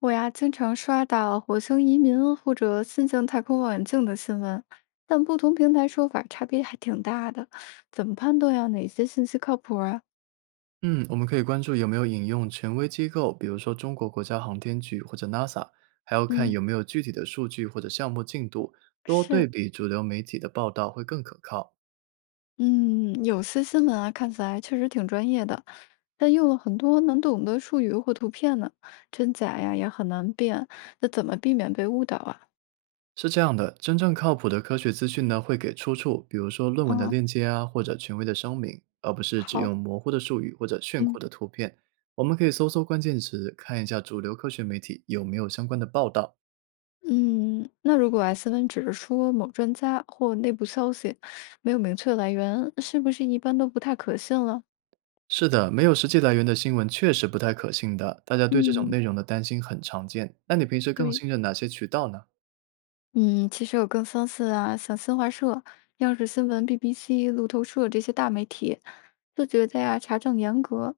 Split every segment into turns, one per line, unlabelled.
我呀，经常刷到火星移民或者新型太空望远镜的新闻，但不同平台说法差别还挺大的，怎么判断呀？哪些信息靠谱啊？
嗯，我们可以关注有没有引用权威机构，比如说中国国家航天局或者 NASA，还要看
嗯，
有没有具体的数据或者项目进度，多对
是，
比主流媒体的报道会更可靠。
嗯，有些新闻啊，看起来确实挺专业的，但用了很多难懂的术语或图片呢，真假呀也很难辨，那怎么避免被误导啊？
是这样的，真正靠谱的科学资讯呢，会给出处，比如说论文的
嗯，
链接啊，或者权威的声明，而不是只
好，
用模糊的术语或者炫酷
嗯。
的图片。我们可以搜搜关键词，看一下主流科学媒体有没有相关的报道，
嗯，那如果 S 文只是说某专家或内部消息，没有明确来源，是不是一般都不太可信了？
是的，没有实际来源的新闻确实不太可信的，大家对这种
嗯，
内容的担心很常见。那你平时更
对，
信任哪些渠道呢？
嗯，其实有更相似啊，像新华社、央视新闻、BBC、路透社这些大媒体，自觉得呀查证严格。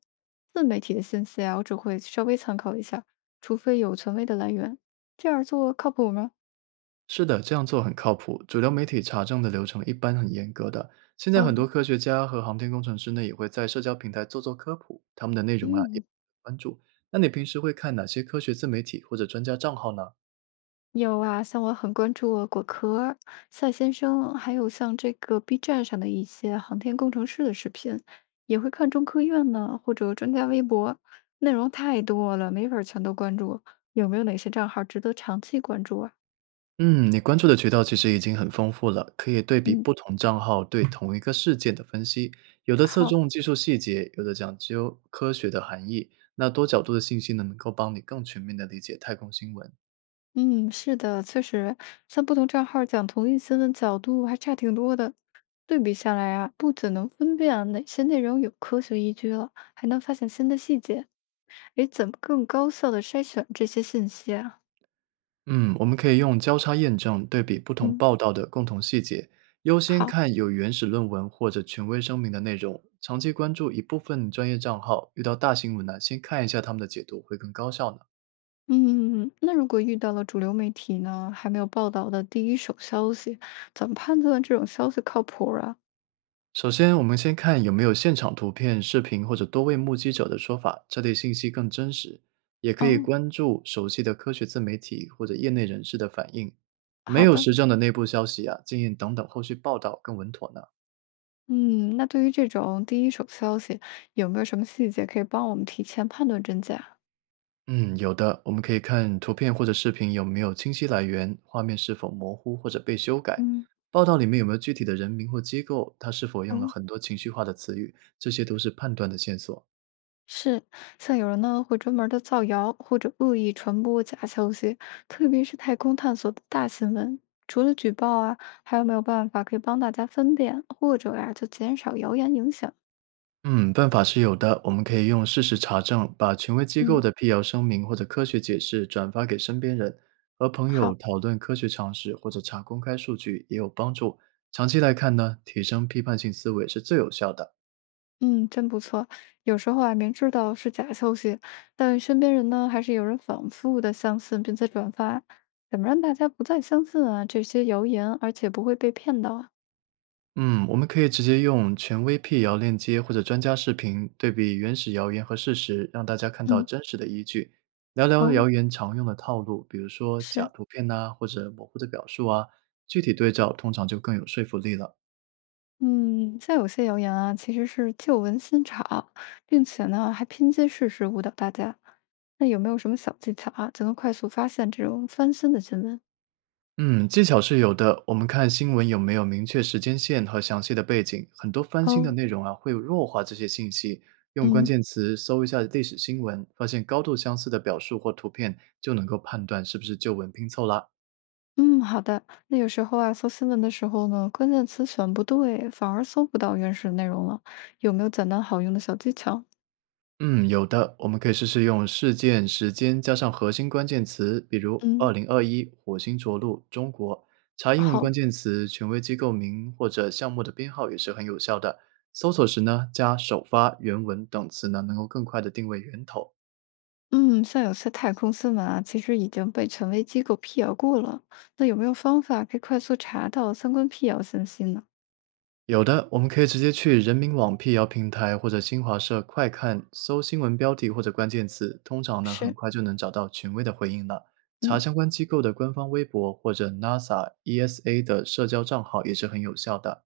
自媒体的信息啊，我只会稍微参考一下，除非有权威的来源。这样做靠谱吗？
是的，这样做很靠谱。主流媒体查证的流程一般很严格的。现在很多
哦，
科学家和航天工程师呢，也会在社交平台做做科普，他们的内容啊也
嗯。
关注。那你平时会看哪些科学自媒体或者专家账号呢？
有啊，像我很关注啊果壳、赛先生，还有像这个 B 站上的一些航天工程师的视频，也会看中科院呢，或者专家微博，内容太多了，没法儿全都关注。有没有哪些账号值得长期关注啊？
嗯，你关注的渠道其实已经很丰富了，可以对比
嗯，
不同账号对同一个事件的分析，有的侧
好。
重技术细节，有的讲究科学的含义。那多角度的信息呢，能够帮你更全面的理解太空新闻。
嗯，是的，确实，像不同账号讲同一新闻角度还差挺多的。对比下来啊，不仅能分辨啊哪些内容有科学依据了，还能发现新的细节。诶，怎么更高效的筛选这些信息啊？
嗯，我们可以用交叉验证对比不同
嗯，
报道的共同细节，优先
好，
看有原始论文或者权威声明的内容。长期关注一部分专业账号，遇到大新闻呢，先看一下他们的解读会更高效呢。
嗯，那如果遇到了主流媒体呢，还没有报道的第一手消息，怎么判断这种消息靠谱儿啊？
首先，我们先看有没有现场图片、视频或者多位目击者的说法，这类信息更真实。也可以
哦，
关注熟悉的科学自媒体或者业内人士的反应。没
好
有
的，
实证的内部消息啊，建议等等后续报道更稳妥呢。
嗯，那对于这种第一手消息，有没有什么细节可以帮我们提前判断真假啊？
嗯，有的，我们可以看图片或者视频有没有清晰来源，画面是否模糊或者被修改，
嗯，
报道里面有没有具体的人名或机构，它是否用
哦，
了很多情绪化的词语，这些都是判断的线索。
是，像有人呢会专门的造谣或者恶意传播假消息，特别是太空探索的大新闻，除了举报啊，还有没有办法可以帮大家分辨，或者呀、就减少谣言影响？
嗯，办法是有的。我们可以用事实查证，把权威机构
嗯，
的辟谣声明或者科学解释转发给身边人，和朋友
好，
讨论科学常识或者查公开数据也有帮助。长期来看呢，提升批判性思维是最有效的。
嗯，真不错。有时候啊，明知道是假消息，但身边人呢还是有人反复的相信并且转发，怎么让大家不再相信啊这些谣言，而且不会被骗到啊？
嗯，我们可以直接用权威辟谣链接或者专家视频对比原始谣言和事实，让大家看到
嗯，
真实的依据。聊聊
哦，
谣言常用的套路，比如说假
是。
图片呐、或者模糊的表述啊，具体对照通常就更有说服力了。
嗯，像有些谣言啊，其实是旧闻新炒，并且呢还拼接事实误导大家。那有没有什么小技巧啊，就能快速发现这种翻新的新闻？
嗯，技巧是有的。我们看新闻有没有明确时间线和详细的背景，很多翻新的
哦，
内容啊会弱化这些信息。用关
嗯
键词搜一下历史新闻，发现高度相似的表述或图片，就能够判断是不是旧闻拼凑了。
嗯，好的。那有时候啊，搜新闻的时候呢，关键词选不对，反而搜不到原始内容了。有没有简单好用的小技巧？
嗯，有的，我们可以试试用事件、时间加上核心关键词，比如“二
嗯，
零二一火星着陆中国”，查英文
好。
关键词、权威机构名或者项目的编号也是很有效的。搜索时呢，加首发、原文等词呢，能够更快的定位源头。
嗯，像有些太空新闻啊，其实已经被权威机构辟谣过了。那有没有方法可以快速查到相关辟谣信息呢？
有的，我们可以直接去人民网辟谣平台或者新华社快看搜新闻标题或者关键词，通常呢很
是，
快就能找到权威的回应了。查
嗯。
相关机构的官方微博或者 NASA、ESA 的社交账号也是很有效的。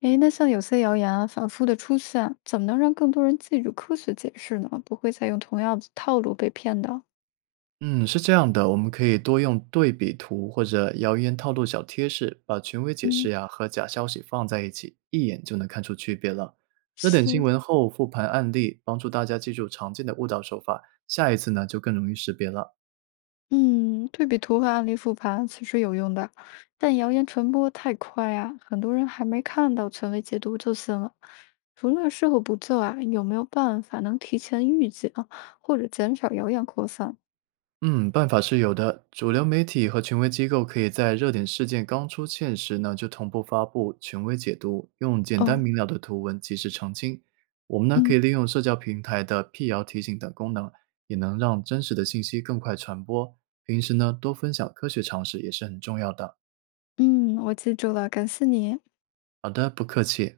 诶，那像有些谣言啊，反复的出现，怎么能让更多人记住科学解释呢？不会再用同样的套路被骗的。
嗯，是这样的，我们可以多用对比图或者谣言套路小贴士，把权威解释
嗯，
呀和假消息放在一起，一眼就能看出区别了。热点新
是，
闻后复盘案例，帮助大家记住常见的误导手法，下一次呢就更容易识别了。
嗯，对比图和案例复盘其实有用的，但谣言传播太快啊，很多人还没看到权威解读就信了。除了事后补救啊，有没有办法能提前预警或者减少谣言扩散？
嗯，办法是有的。主流媒体和权威机构可以在热点事件刚出现时呢，就同步发布权威解读，用简单
哦，
明了的图文及时澄清。我们呢，可
嗯
以利用社交平台的辟谣提醒等功能，也能让真实的信息更快传播。平时呢，多分享科学常识也是很重要的。
嗯，我记住了，感谢你。
好的，不客气。